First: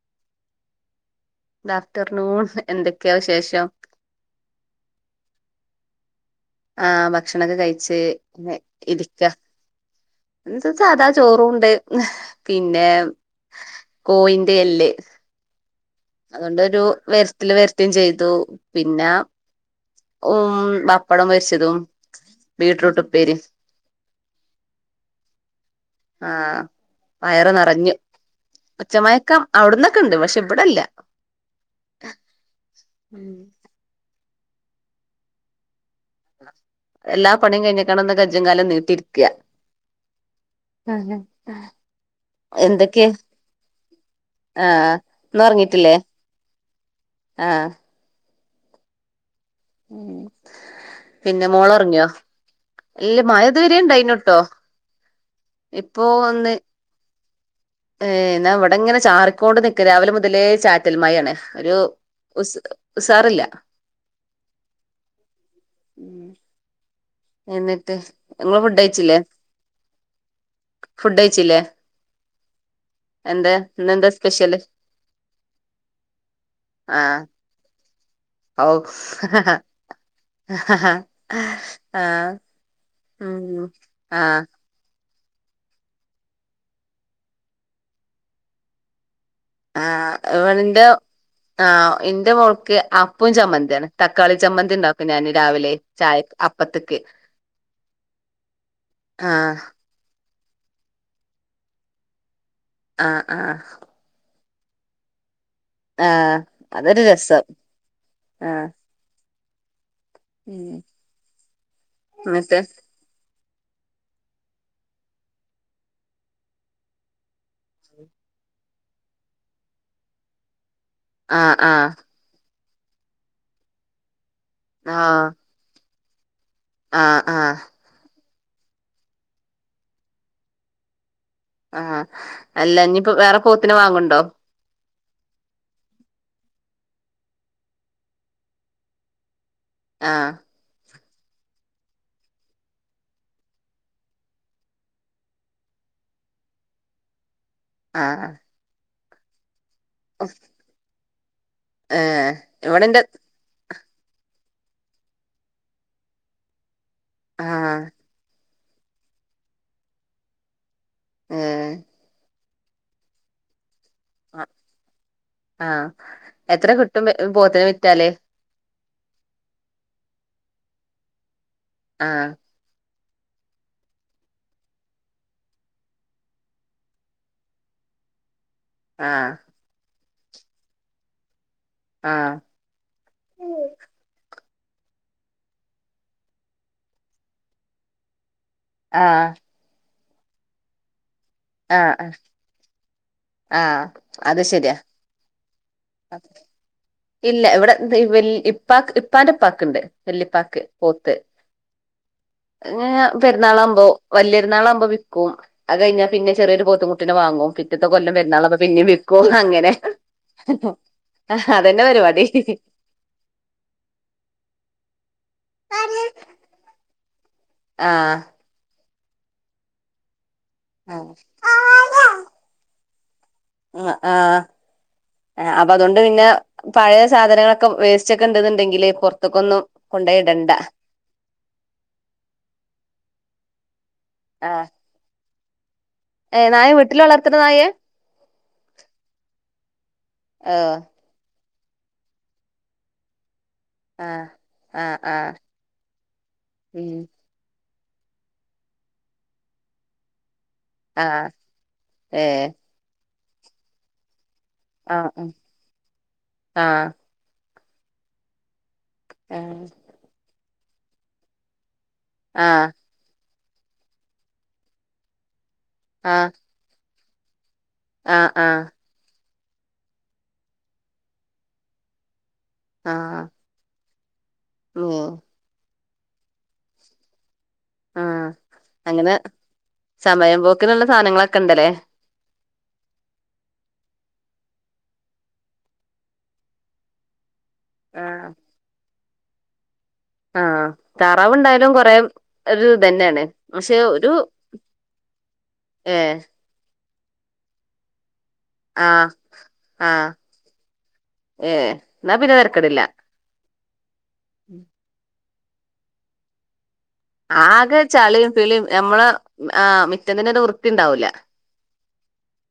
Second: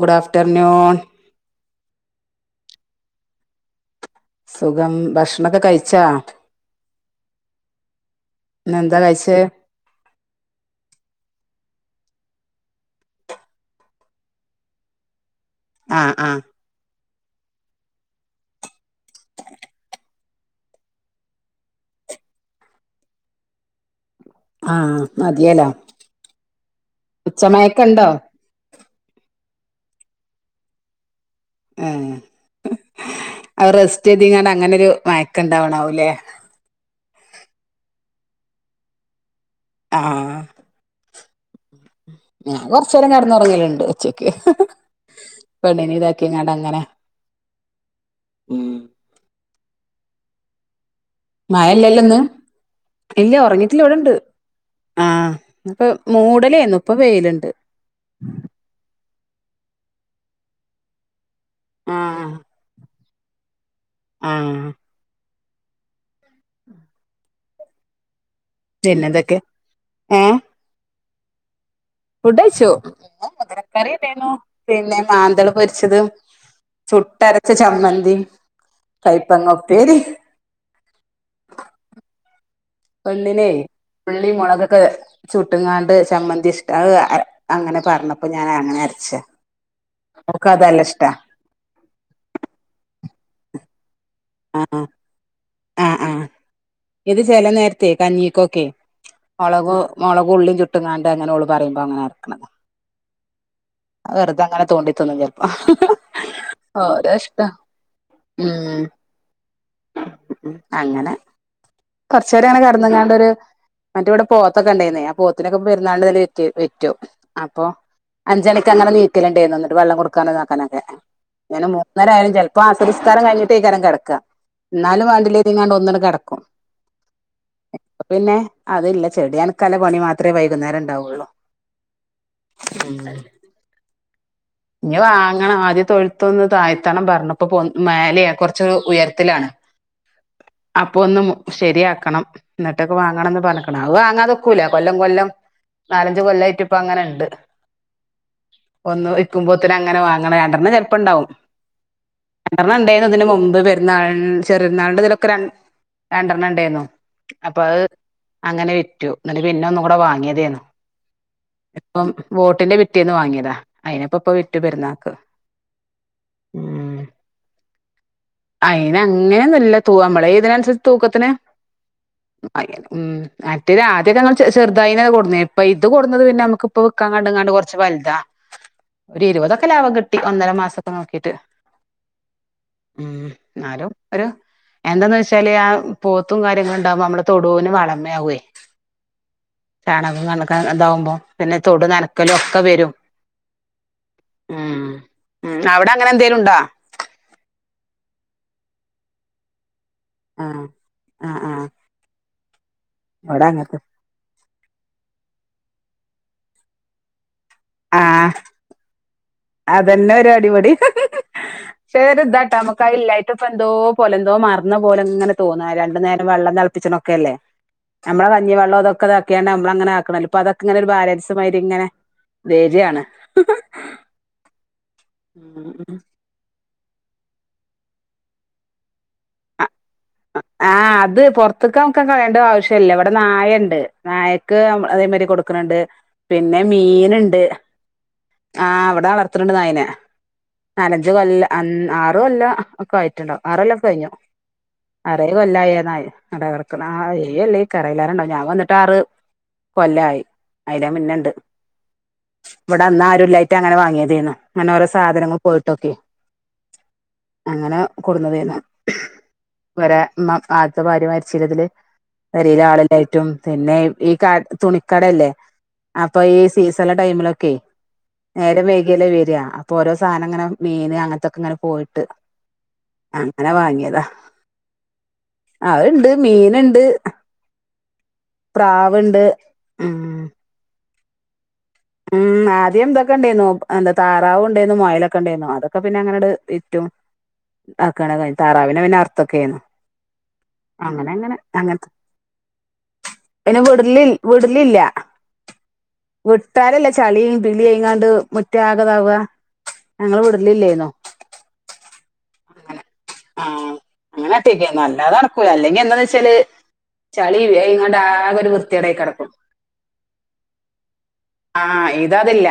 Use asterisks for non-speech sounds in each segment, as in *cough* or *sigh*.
ഗുഡ afternoon good afternoon, എന്തൊക്കെയാ വിശേഷം? സുഖം, ഭക്ഷണൊക്ക കഴിച്ചാ? ആ, ഭക്ഷണൊക്കെ കഴിച്ച് ഇങ്ങ ഇന്നെന്താ ഇരിക്ക്. കഴിച്ചേ ഇന്ന് ഇപ്പ സാധാ ചോറും ഉണ്ട്. പിന്നെ, കോയിന്റെ എല്ല് ആഹ് ആഹ് അതോണ്ടൊരു വെരട്ടല് വെരട്ടും ചെയ്തു. പിന്നെ, ഓം ബപ്പടം പൊരിച്ചതും ബീട്റൂട്ട് ഉപ്പേരി. ആഹ്, മതിയലലോ ആ ഉച്ചമയക്കണ്ടോ? ഉച്ച മയക്കം അവിട്ന്നൊക്കെ ഇണ്ട് പക്ഷെ ഇബടല്ല. ഏഹ് ഉം അഹ് റെസ്റ്റ്യ്തീക്കാണ്ട് അങ്ങനൊരു മയക്ക ഇണ്ടാവ്ണാവുല്ലേ. എല്ലാ പണിയും കഴിഞ്ഞിട്ടാണൊന്ന് കജ്ജും കാലും നീട്ടിര്ക്ക്. ആഹ് ഹാ ഹാ ഹ് ഞാൻ കൊറച്ചേരം കെടന്നൊറങ്ങലുണ്ട് ഉച്ചക്ക്. ഇഹ് ആ ഇഹ് പെണ്ണിനി ഇതാക്കിക്കാണ്ടങ്ങനെ. ആഹ് ഉം ഉം, പിന്നെ മോളൊറങ്ങിയോ? ഇല്ല്യ ഒറങ്ങിട്ടില്ല ഇവിടണ്ട്. ആഹ് ഇപ്പൊ ഇപ്പോ മൂടലേന്നു ഇപ്പ വെയില്ണ്ട്. ഏഹ്, ഇന്നാ ഇവിടിങ്ങനെ ചാറിക്കോണ്ട് നിക്ക രാവിലെ മുതലേ ചാറ്റൽ മഴേണ് ഒരു ആഹ് ഉസ് ഉഷാറില്ല ആഹ് ഉം എന്നിട്ട് നിങ്ങള് ഫുഡ്‌ കയിച്ചില്ലേ പിന്നെന്തൊക്കെ ഫുഡ് കയിച്ചില്ലേ ഫുഡ്കയിച്ചു ഇന്ന് കറി എന്താ എന്തായിരുന്നു സ്പെഷ്യല് പിന്നെ മാന്തള് പൊരിച്ചതും - ആഹ് ചുട്ടരച്ച ചമ്മന്തി കയ്പങ്ങ ഉപ്പേരി ഹ ഹ ഹ ഹ് ആഹ് കുഞ്ഞി *unintelligible* നേ ഉം ഉള്ളി ആഹ് മൊളക് ക്കെ ചുട്ടുംങ്ങാണ്ട് ചമ്മന്തി ഇഷ്ടാ അത് അങ്ങനെ പറഞ്ഞപ്പോ ഞാൻ അങ്ങനെ അരച്ചാ ആഹ് ഇവടിന്റെ ആഹ് ഇന്റെ മോൾക്ക് അപ്പൊം ചമ്മന്തിയാണ് തക്കാളി ചമ്മന്തി ആഹ് ഇണ്ടാക്കും ഞാന് രാവിലെ ആഹ് ചായ ആഹ് അപ്പത്തിക്ക് ഇത് ചില നേരത്തെ ആഹ് മൊളകും ഉള്ളിം ചുട്ടുംങ്ങാണ്ട് അങ്ങനെ ഓള് പറയുമ്പോ അങ്ങനെ അരക്കണതാ ആഹ് ആഹ് അത് വെറുതെ അങ്ങനെ തോണ്ടി തിന്നും ചെലപ്പോ ആഹ് അതൊരു ഓരോ രസം ഇഷ്ട്ടം ആഹ് ഉം ഉം അങ്ങനെ കൊറച്ച് നെരം എന്നിട്ട് അങ്ങനെ കെടന്നുങ്ങോണ്ടൊരു- മറ്റെവിടെ പോത്തൊക്കെ ഇണ്ടാരുന്നേ ആ പോത്തിനൊക്കെ പെരുന്നാളിലിങ്ങനെ വിറ്റു വിറ്റു അപ്പൊ- അഞ്ചരക്ക് അങ്ങനെണീക്കലുണ്ടേർന്നു എന്നിട്ട് വെള്ളം കൊടുക്കാന് നോക്കാനൊക്കെ ആഹ് ഇങ്ങനെ ആഹ് മൂന്നാര ആയാലും ചിലപ്പോ അസർ നിസ്കാരം കഴിഞ്ഞിട്ടേക്കാരം കിടക്ക എന്നാലും ആഹ് വണ്ടിലേത്ങ്ങാണ്ട് ഇനി ഞാൻ ഒന്നുകൂടെ കെടക്കും ഒന്നൂടെം കെടക്കും ആഹ് ആഹ് ഇപ്പൊ പിന്നെ അതില്ല ചെടിനക്കാനുള്ള പണി മാത്രേ വൈകുന്നേരം ഇണ്ടാവൊള്ളു ആഹ് അല്ല ഇനിയിപ്പോ വേറെ പോത്തിനെ വാങ്ങണ്ടോ ഇനി വാങ്ങണം ആദ്യം തൊഴുത്തൊന്ന് താഴ്ത്തണം പറഞ്ഞപ്പൊ മേലെയാ കൊറച്ചൊന്ന് ഉയരത്തിലാണ് ആഹ് അപ്പൊ ഒന്നും ശരിയാക്കണം എന്നിട്ടൊക്കെ വാങ്ങണംന്ന് പറഞ്ഞേക്കണ് അത് വാങ്ങാതൊക്കൂല്ല കൊല്ലം കൊല്ലം നാലഞ്ച് കൊല്ലായിട്ട് ഇപ്പൊ അങ്ങനെയിണ്ട് ആഹ് ഒന്ന് വിൽക്കുമ്പോത്തേന് അങ്ങനെ വാങ്ങെണ രണ്ടെണ്ണം ചെലപ്പോ ഇണ്ടാവും ഏഹ് രണ്ടെണ്ണം ഇവിടെന്റെ ഇണ്ടേരുന്നു ഇതിന് മുമ്പ്- പെരുന്നാൾ ചെറിയ പെരുന്നാളിന്റയ് ഇതിലൊക്കെ രൺ രണ്ടെണ്ണം ഇണ്ടേരുന്നു അപ്പൊ ആഹ് അത്- അങ്ങനെ വിറ്റു എന്നിട്ട് പിന്നെ ഒന്നും കൂടെ വാങ്ങിയതേയാന്ന് ഏഹ് ഇപ്പം- വോട്ടിന്റെ പിറ്റേന്ന് വാങ്ങിയതാ അയിനെപ്പൊ ഇപ്പൊ വിറ്റു പെരുന്നാക്ക് ആഹ് എത്ര ഉം കിട്ടും എ പോത്തിനെ വിറ്റാല് അയിന് അങ്ങനെയൊന്നുല്ല തൂ നമ്മളെ ഇയിനനുസരിച്ച് തൂക്കത്തിന്- ആഹ് ആ *unintelligible* ഉം മറ്റേത് ആദ്യം ഞങ്ങള് ചെറു ചെറുതായിന്നാ കൊട്ന്നേ ഇപ്പൊ ഇത് കൊടുന്നത് പിന്നെ നമുക്കിപ്പൊ വിൽക്കാ കണ്ട് എങ്ങാണ്ട് കൊറച്ച് വലുതാ ഒരു ആഹ് ഇരുപതൊക്കെ ലാഭം കിട്ടി ഒന്നര മാസൊക്കെ നോക്കിട്ട് ആഹ് ഊം എന്നാലും ഒരു- എന്താന്ന് വെച്ചാല് ആ പോത്തും കാര്യങ്ങളും ഇണ്ടാവുമ്പ നമ്മള് തൊടുവിന് വളമേയാവേ ആഹ് ചാണകം കണക്കാൻ ഇതാവുമ്പോ പിന്നെ തൊട് ആഹ് നനക്കലൊക്കെ വരും ആഹ് അത് ശരിയാ ഉം ഊം അവിട അങ്ങനെ എന്തേലുണ്ടാ ഇല്ല ഇവിടെ എന്ത് ഇ വല്യ ഇപ്പാക്ക് ഇപ്പാന്റെ ഇപ്പാക്കിണ്ട് വെല്ലിപ്പാക്ക് ആഹ് പോത്ത് ആഹ് ആഹ് ഇ *unintelligible* ങ്ങ ഞാ ഇവിടെ അങ്ങനത്തെ പെരുന്നാളാവുമ്പോ വല്യ പെരുന്നാളാവുമ്പോ വിക്കും അത് കഴിഞ്ഞാ പിന്നെ ചെറിയൊരു പോത്തും കുട്ടീനെ വാങ്ങും പിറ്റത്ത കൊല്ലം ആഹ് പെരുന്നാള അപ്പ പിന്നേം വിക്കും അങ്ങ അതന്നെ ഒര അടിപൊടി അതന്നെ പരിപാടി ശരി ഇതാട്ടാ നമുക്ക് ആ ഇല്ലായിട്ട് ഇപ്പ എന്തോ പോലെന്തോ മറന്ന പോലെ ഇങ്ങനെ തോന്നാ രണ്ടു നേരം വെള്ളം തെളപ്പിച്ച് നോക്കെല്ലേ ആഹ് നമ്മള വ ഇനി വള്ളതൊക്കെ ഇതാക്കിയാണ്ട് നമ്മള അങ്ങനെ ആക്കണല്ലൊ അപ്പൊ അതക്കെ ഇങ്ങനൊരു ആഹ് ബാലൻസ് മാരിങ്ങനെ വെര്യാണ് ആഹ് ആഹ് ഏഹ് ഉം അപ്പൊ ഉം അതുകൊണ്ട് പിന്ന പഴേസാധനങ്ങളൊക്കെ വേസ്റ്റെക്കെ ഇണ്ടന്ന്ണ്ടെങ്കില് പൊറത്ത്ക്കൊന്നും ആഹ് അത് പൊറത്ത്ക്ക് നമക്ക് കളയ ണ്ട ആവശ്യല്ല ഇവിടെ നായെണ്ട് നായ അത് ആഹ് നമ്മള് അതേമാരി കൊടുക്കണ്‌ണ്ട് ഏഹ് പിന്നെ നായ വീട്ടിൽ വളർത്തുന്ന മീന്ണ്ട് നായേ ആഹ് അവിടെ വളർത്തി ണ് ണ്ട് നായേനെ ഓഹ് നാലഞ്ച്- അഞ്ച് കൊല്ല അൻ ആറ് കൊല്ല ആ ആ ഒക്കെ ആയിട്ട്ണ്ടാവും ആറൊല്ലം ആഹ് ആഹ് ആഹ് അറേഴ് കൊല്ലായി ആ നായ് അതേ കെടക്കണ് ഉം ആയി *unintelligible* ഞാൻ വന്നിട്ട് ആറ് കൊല്ലായി അയ്ലേ ആഹ് മുന്നേണ്ട് ഏഹ് ഇവിടെ അന്ന് ആരുല്ലായിട്ട് അങ്ങനെ വാങ്ങീതേര്ന്നു അങ്ങനെ ഓരോ ആഹ് ഉം സാധനങ്ങൾ പോയിട്ടൊക്കെ ആഹ് അങ്ങനെ കൊടുന്ന തേരുന്ന് ആഹ് രേ ഇമ്മ ആദ്യത്തെ ഭാര്യ മരിച്ചേലതില് ആഹ് പെരേലാളി ഏറ്റും പിന്നെ ഈ കാലത്ത് തുണിക്കടേ ല്ലേ അപ്പൊ ആഹ് ഈ സീസണില ടൈമിലൊക്കെ ആഹ് നേരെ ആഹ് വെെകീല്ലേ വരാ അപ്പൊ ഓരോ സാനങ്ങന മീന് അങ്ങനത്തൊക്കെ ഇങ്ങന പോയിട്ട് ആഹ് അങ്ങനെ വാങ്ങിതാ ഊം അവയ്ണ്ട് മീന്ണ്ട് ആഹ് അങ്ങന ഉം സമയം പോക്കിനുള്ള സാനങ്ങളക്കെ ഇണ്ടല്ലേ ഉം ആദ്യം ഇതെക്കെ ഉണ്ടേയിന്നു എന്താ താറാവും ഉണ്ടായിരുന്നു മൊയാലക്കെ ഉണ്ടായിരുന്നു അതൊക്കെ പിന്ന അങ്ങനെ അങ്ങട് വിറ്റു ആക്കാനാ ആഹ് താറാവിനെ പിന്ന അർ ത്തൊക്കേരുന്നു ആഹ് താറാവുണ്ടായാലും കൊറേ ഒരു ഇതന്നേണേ അയ്ന വിട്ലിൽ വിടിലില്ല ഏ വിട്ട് തരില്ല ചളീം പിളിയെങ്ങാണ്ട് ആഹ് മുറ്റാഗതാവുക ഞങ്ങള് വിടലില്ലേയിന്നു ഏഹ് ന്നാ പിന്ന തരക്കേടില്ല ആഹ് അങ്ങനെറ്റൊയ്ക്ക് നല്ലാതെ നടക്കൂല്ല അല്ലെങ്കി എന്താന്ന് വെച്ചാല് ചളിയേയും ഏ ഇങ്ങാണ്ടാകെ ഒരു വൃത്തികേടായി കെടക്കും ആഹ് മാറ്റത്തിനു തന്നെ ഒരു വൃത്തിണ്ടാവൂല്ല ആഹ് ഇതതില്ല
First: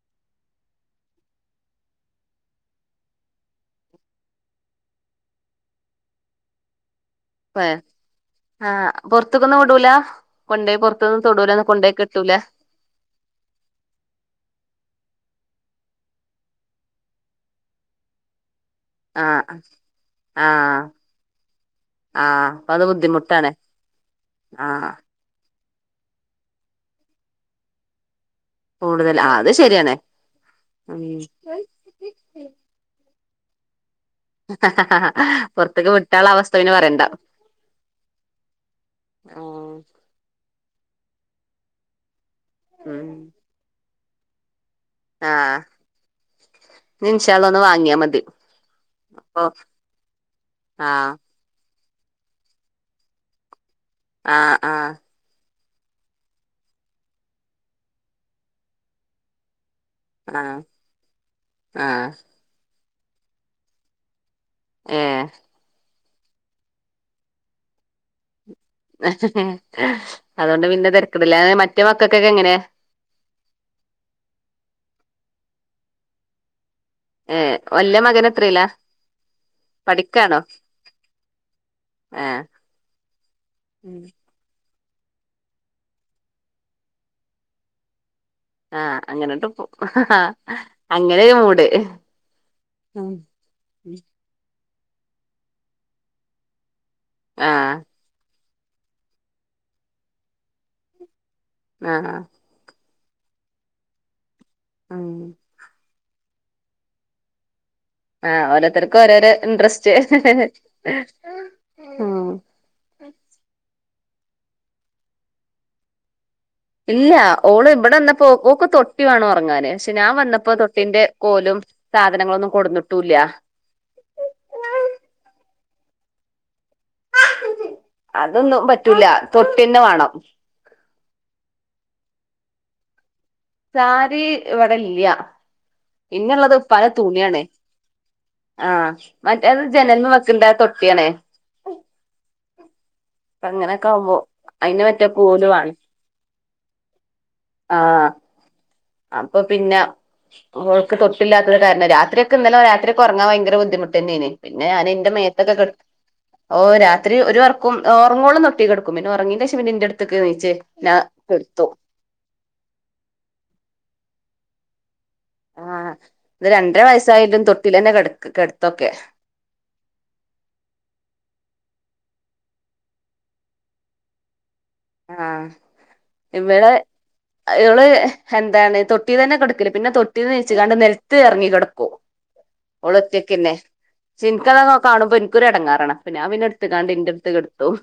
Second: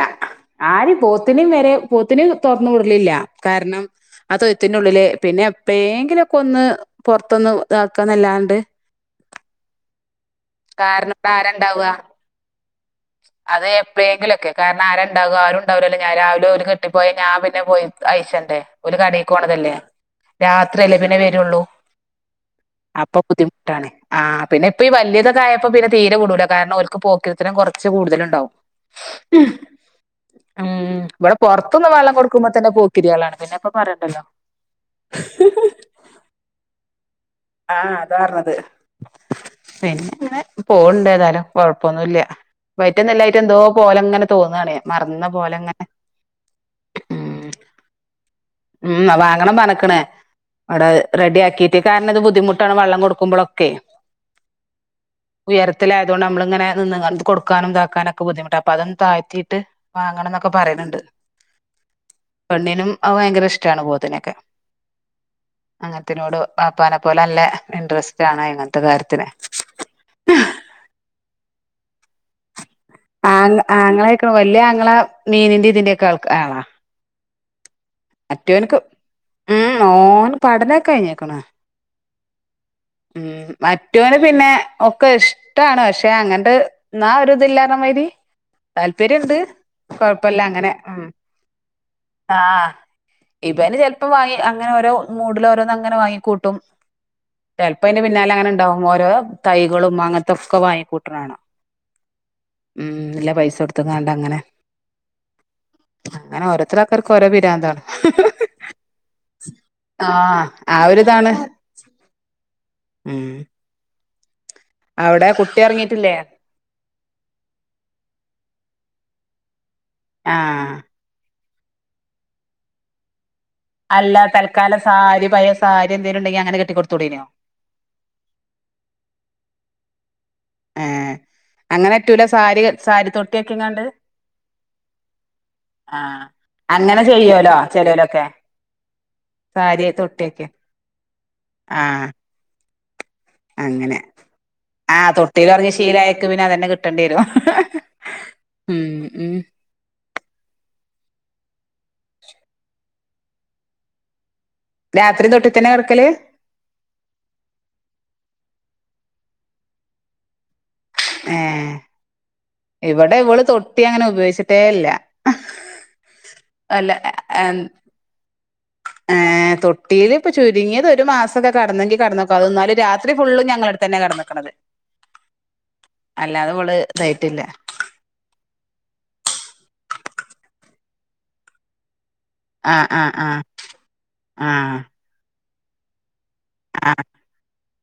ആര് പോത്തിനും വരെ പോത്തിന് തൊറന്നു വിടലില്ല കാരണം ആ തൊഴുത്തിന്റുള്ളില് പിന്നെ എപ്പോഴെങ്കിലു ഒക്കെ ഒന്ന് പുറത്തൊന്ന് ഇതാക്കാന്നല്ലാണ്ട് ആഹ് പൊർത്ത്ക്കൊന്നും വിടൂല്ല കൊണ്ടേ കാരണം പൊർത്തുനി ഇവിടെ തൊടീലൊന്നും ആരണ്ടാവുക കൊണ്ടേയ്ക്കെട്ടൂല്ല അത് എപ്പോഴെങ്കിലൊക്കെ കാര ആരുണ്ടാവും ആരു ണ്ടാവലല്ലോ ഞാൻ രാവിലെ ഒരു കെട്ടിപ്പോയി ഞാ പിന്നെ പോയി- ഐശന്റെ ഒരു ആ കടയിക്ക് പോണതല്ലേ ആ രാത്രിയല്ലേ പിന്നെ വരുള്ളൂ ആ അപ്പത് അപ്പൊ ബുദ്ധിമുട്ടാണ് ആ പിന്നെപ്പൊ ഈ വലിയത കായപ്പോ പിന്നെ തീരെ വിടൂല കാരണം ഓൽക്ക് പോക്കിരിത്തരം കുറച്ച് കൂടുതല ണ്ടാവും കൂടുതൽ ആ അത് ശരിയണേ ഇവിടെ പുറത്തുന്ന് വെള്ളം കൊടുക്കുമ്പോ തന്നെ പോക്കിരിയാളാണ് പിന്നെപ്പൊ പറയേണ്ടല്ലോ ഹാ ഹാ ഹാ പുറത്തേക്ക് വിട്ടുള്ള അവസ്ഥ പിന്നെ പറയണ്ട ആഹ് അതാ പറഞ്ഞത് ഉം പിന്നെ ങ്ങനെ പോണ്ട് ഏതായലും കൊഴപ്പൊന്നുല്ല പൈറ്റ നല്ലായിട്ട് എന്തോ പോലെ അങ്ങനെ തോന്നാണ മറന്ന പോലെ ങ്ങനെ ഞ്ഞി ഇൻശാഅല്ലാഹ്‌ ഒന്ന് വാങ്ങിയാ മതി ഉം ഓ വാങ്ങണം പറഞ്ഞ്ക്ക്ണേ അവിടെ ആ റെഡി ആക്കി ട്ട് കാരണം ഇത് ബുദ്ധിമുട്ടാണ് വെള്ളം കൊടുമ്പളൊക്കെ ആഹ് ആഹ് ഉയരത്തിലായതുകൊണ്ട് നമ്മള ഇങ്ങന നിന്ന്കാണ്ട് കൊടുക്കാനും താക്കാനൊക്കെ ബുദ്ധിമുട്ട് അപ്പ അതൊന്ന് തായ്തീട്ട് വാങ്ങണം ആ ന്നൊക്കെ പറയ്ണ്ണ്ട് ആ പെണ്ണിനും അ ഭയങ്കര ഇഷ്ടാണ് പോത്തിനൊക്കെ ഏഹ് അങ്ങനത്തിനോട് വാപ്പനെ പോലെ നല്ല ഇൻട്രറസ്റ്റ് ആണ് അയ്ന് അതോണ്ട് പിന്നെ തരക്കേടില്ല മറ്റേ മക്കൾക്കൊക്കെ എങ്ങനെയാ? ആ ആങ്ങളെക്ക വലിയ ആങ്ങള മീനിന്റെ ഇതിന്റെ ഒക്കെ ആൾ ആളാ ഏഹ് വല്ല്യ മക്ക് മറ്റോൻക്ക് ഉം ഓന് പഠനൊക്കെ കഴിഞ്ഞേക്ണ് ആഹ് ഉം മറ്റോന് പിന്നെ ഒക്കെ ഷ്ടാണ് പക്ഷെ അങ്ങൻതെ ന്നാ ഒരു ഇതില്ലാന്ന മതിരി ആ താല്പര്യണ്ട് അങ്ങനെട്ട് പോ കൊഴപ്പല്ല അങ്ങനെ ഉം ഒരു മൂട് ആ ഇബന് ചെൽപ്പോ വാങ്ങി അങ്ങനെ ഓരോ മൂഡിൽ ഓരോന്നും അങ്ങനെ വാങ്ങിക്കൂട്ടും ആ ചെൽപ്പൈന്റെ പിന്നാലെ ങ്ങനെണ്ടാവും ഓരോ തൈകളും അങ്ങൻത്തെ ഒക്കെ വാങ്ങിക്കൂട്ടണാണ ആഹ് അഹ് ഉം ഇല്ല പൈസ കൊടുത് കാണ്ടങ്ങനെ ഉം അങ്ങനെ ഓരുത്തരാൾക്കാർക്ക് ഓരോ പിരാന്താണ് ആഹ് ഓരോത്തർക് ഓരോരോ ഇൻട്രസ്റ്റ് ആഹ് ആ ഒരിതാണ് ഉം ഉം അവ്ടെ കുട്ടി ഒറങ്ങിട്ടില്ലേ? ഇല്ല ഓള് ഇവടെ വന്നപ്പോ ഓക്ക് തൊട്ടി വേണോറങ്ങാൻ പക്ഷെ ഞാൻ വന്നപ്പോ ആഹ് തൊട്ടിന്റെ കോലും സാധനങ്ങളൊന്നും കൊടുന്നിട്ടൂല്ല അല്ല തൽക്കാല സാരി പയ സാരി എന്തേലുണ്ടെങ്കിൽ അങ്ങനെ കെട്ടി കൊടുത്തൂടെയ്നോ അതൊന്നും പറ്റൂല തൊട്ടിന്നെ വേണം ഏഹ് അങ്ങനറ്റൂല്ല സാരി സാരി തൊട് സാരി വട ഇല്ല്യ ആഹ് അങ്ങനെ ചെയ്യോലോ ചെ ലോലൊക്കെ ആഹ് മറ്റേ അത് ജനൽ മ്മേ വെക്കണ്ട തൊട്ടിയാണേ ആഹ് അങ്ങനെയൊക്കെ ആവ്മ്പോ ആ തൊട്ടിൽ ഒറങ്ങി ശീലായക്ക് പിന്നെ അതന്നെ കിട്ടേണ്ടി വരും ആഹ് ഉം ഉം അപ്പൊ പിന്നെ ഓൾക്ക് തൊട്ടില്ലാത്തത് കാരണം രാത്രി ഒക്കെന്നലെ രാത്രി ഒക്കെറങ്ങാൻ ഭയങ്കര ബുദ്ധിമുട്ടന്നെണ് പിന്നെ ഞാൻ ന്റെ രാത്രി തൊട്ടി മേത്തൊക്കെ കെ തന്നെ കെടക്കല് ഓ രാത്രി ഒരു വർക്കും ഒറങ്ങോളം തൊട്ടി കെടുക്കും പിന്നെ ഒറങ്ങീൻ്റേശം പിന്നെ എൻ്റെ അടുത്ത്ക്ക് നീച്ച് കെട്ത്തും ഏഹ് ഇവടെ ഇവള് തൊട്ടി അങ്ങനെ ഉപയോഗിച്ചിട്ടേ ഇല്ല. ആഹ് ഇത് രണ്ടര വയസ്സായിട്ടും അല്ല തൊട്ടീലെന്നെ കെടുത്തൊക്കെ ഏഹ് തൊട്ടീല് പോ ചുരുങ്ങിയത് ഒരു മാസക്കെ കടന്നെങ്കിൽ കടന്നു *unintelligible* അതൊന്നാലും രാത്രി ഫുള് ഞങ്ങള അടുത്തന്നെ കടന്ന് ക്ക്ണത് ആഹ് ഇവടെ ഇവള് ഇതായിട്ടില്ല *unintelligible* എന്താണ്, തൊട്ടിതന്നെ കെട്ക്കൽ പിന്നെ തൊട്ടീന്ന് നീച്ചുകാണ്ട് നെൽത്ത് ഇറങ്ങി കിടക്കും. ആഹ് ഓള് ആഹ് ആഹ് ഒറ്റക്കെന്നെ ച്ഇൻക്കാ ആഹ് കാണുമ്പ ക്കൊരു എടങ്ങേറാണ്. അപ്പ ഞാൻ പിന്നെ ഇട്ത്ത്കാണ്ട് ആഹ് ഇന്റെട്ത്ത് കെട്ത്തും.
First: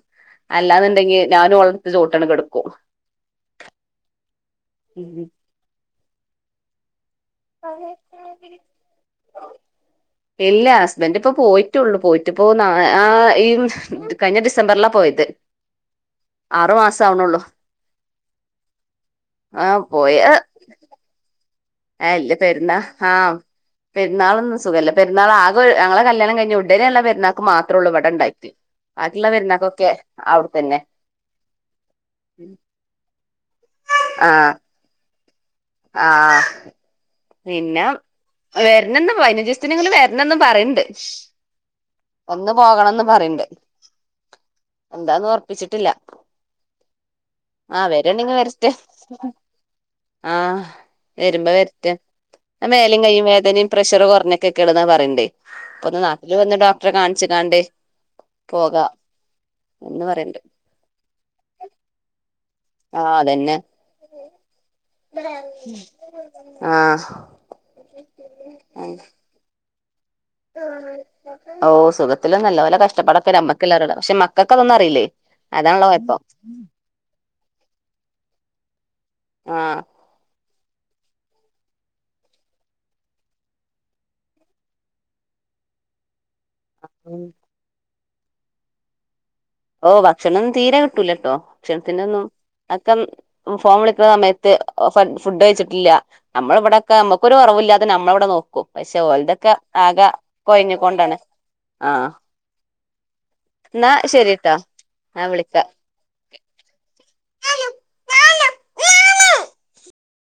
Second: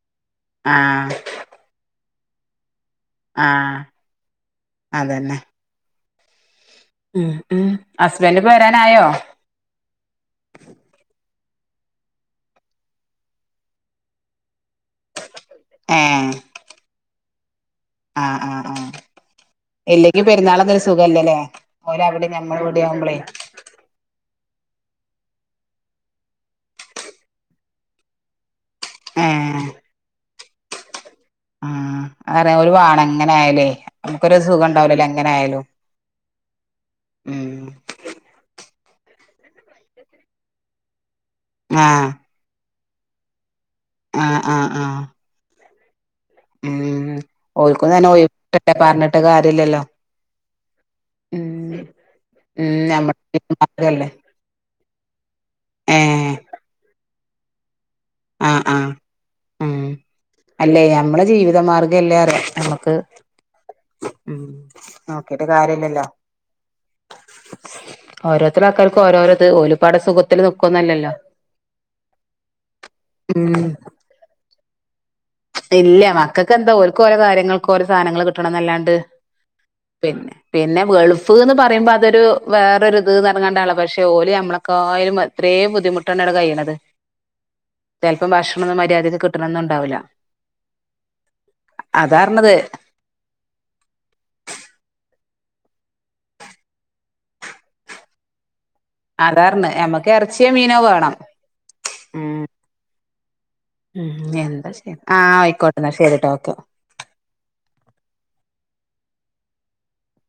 ആഹ് അല്ലാന്നുണ്ടെങ്കി ഞാനും ഓള് ചോട്ടെണ് കെട്ക്കും. ആഹ് അതന്നെ ഉം ഉം ഹസ്ബൻ്റ് പോ വരാനായോ? ഇല്ല ഹസ്ബന്റ് ഇപ്പൊ പോയിട്ടുള്ളു പോയിട്ടിപ്പോ ആഹ് ഈ കഴിഞ്ഞ ഡിസംബറിലാ പോയത് ഏഹ് ആറ് മാസം ആവ്ണോള്ളൂ ആഹ് ആഹ് ആഹ് ആ ഇല്ലെങ്കി പെരുന്നാളൊക്കെ ഒരു സുഖല്ലലെ? ഹേ ഇല്ല പെര്ന്നാ ആഹ് പെര്ന്നാളൊന്നും സുഖല്ല പെരുന്നാള് ആകെ ഒര് ഞങ്ങളെ കല്യാണം കഴിഞ്ഞ ഉടനെള്ളെ പെരുന്നാക്ക് മാത്രള്ളൂ ഇവിടെ ഇണ്ടായി ബാക്കിള്ളെ ഏഹ് പെരുന്നാക്കോക്കെ അവിടെത്തന്നെ ആഹ് അ ഓല് വാണം എങ്ങനെ ആയാലും നമുക്കൊരു സുഖം ഉണ്ടാവൂലല്ലോ എങ്ങനെ ആയാലും ആഹ് ഉം പിന്നം വരണം ന്ന് പതിനഞ്ച്സത്തിനെങ്കിലും വരണംന്ന് പറിണ്ട് ആഹ് വന്ന് പോകണംന്ന് പറീണ്ട് ആഹ് ആഹ് ആഹ് എന്താന്ന് ഒർപ്പിച്ചിട്ടില്ല ഉം ആഹ് വരാണെങ്ങി വരട്ടെ ട്ട് ഇല്ലല്ലോ ആഹ് വരുമ്പം വെര്റ്റെ ഉം മേലും ഞമ്മ കൈയ്യും വേദനിം പ്രഷർ മാർഗല്ലേ കോർഞ്ഞ ട്ത്ത്ക്ക്ണ് ന്നാ പറിണ്ട് ഇപ്പൊ ഏ ഒന്ന് നാട്ടില് വന്ന് ഡോക്ടറെ കാൺച്ച് കാണ്ട് ആഹ് പോകാ ആഹ് ഉം എന്ന് പറീണ്ട് അല്ലേ നമ്മളെ ജീവിത മാർഗ്ഗംല്ലേറിയ ആഹ് അതന്നെ ഉം നോക്കിട്ട് കാര്യല്ലല്ലോ ആ ഓരോരുത്തര ആൾക്കാർക്ക് ഓരോരത് ഓല്പാടെ സുഖ ഓ സുഖത്തിലൊന്നല്ല ഓലെ കഷ്ടപ്പാടൊക്കെ ഉം നമ്മക്കല്ലെറിള്ളു പക്ഷെ മക്കൾക്കതൊന്നും അറിയില്ലെ ഇല്ല മക്കക്ക് എന്താ ഓൽക്ക് ഓലെ കാര്യങ്ങൾക്ക് ഓരോ സാനങ്ങൾ കിട്ടണംന്നല്ലാണ്ട് ആ പിന്നെ പിന്നെ ഗൾഫ്ന്ന് പറയുമ്പോ അതൊരു വേറെ ഒരു ഇത് ന്ന് അർഞ് കാണ്ടാണല്ലോ പക്ഷെ ഓല് നമ്മളെക്കായും ഇത്രേ ബുദ്ധിമുട്ടാണ് അവിടെ കഴിണത് ഉം ചെൽപ്പം ഭക്ഷണംന്നും മര്യാദക്ക് കിട്ട്ണന്നും ഉണ്ടാവുല ഭക്ഷണൊന്നും തീരെ കിട്ടൂലട്ടോ ഭക്ഷണത്തിന്റെ ഒന്നും അതാർഞ്ഞത് ഒക്കെ ഫോൺ വിളിക്ണ സമയത്ത് ഫുഡ് കഴിച്ചിട്ടില്ല നമ്മളെ ഇവിടെക്കെ നമ്മക്കൊരു കോറോവുല്ലാതെ നമ്മൾ ഇവിടെ നോക്കും. പക്ഷെ ഓൽതൊക്കെ അതാർഞ്ഞ് ആകെ ഞമ്മക്ക് എറച്ചിയോ മീനോ വേണം. കൊഴഞ്ക്കൊണ്ടാണ് ആഹ് ഉം ഇന്നാ ഉം ശെരി ആഹ് അയ്ക്കോട്ടെ എന്നാ ശെരിട്ടോ ഓക്കെ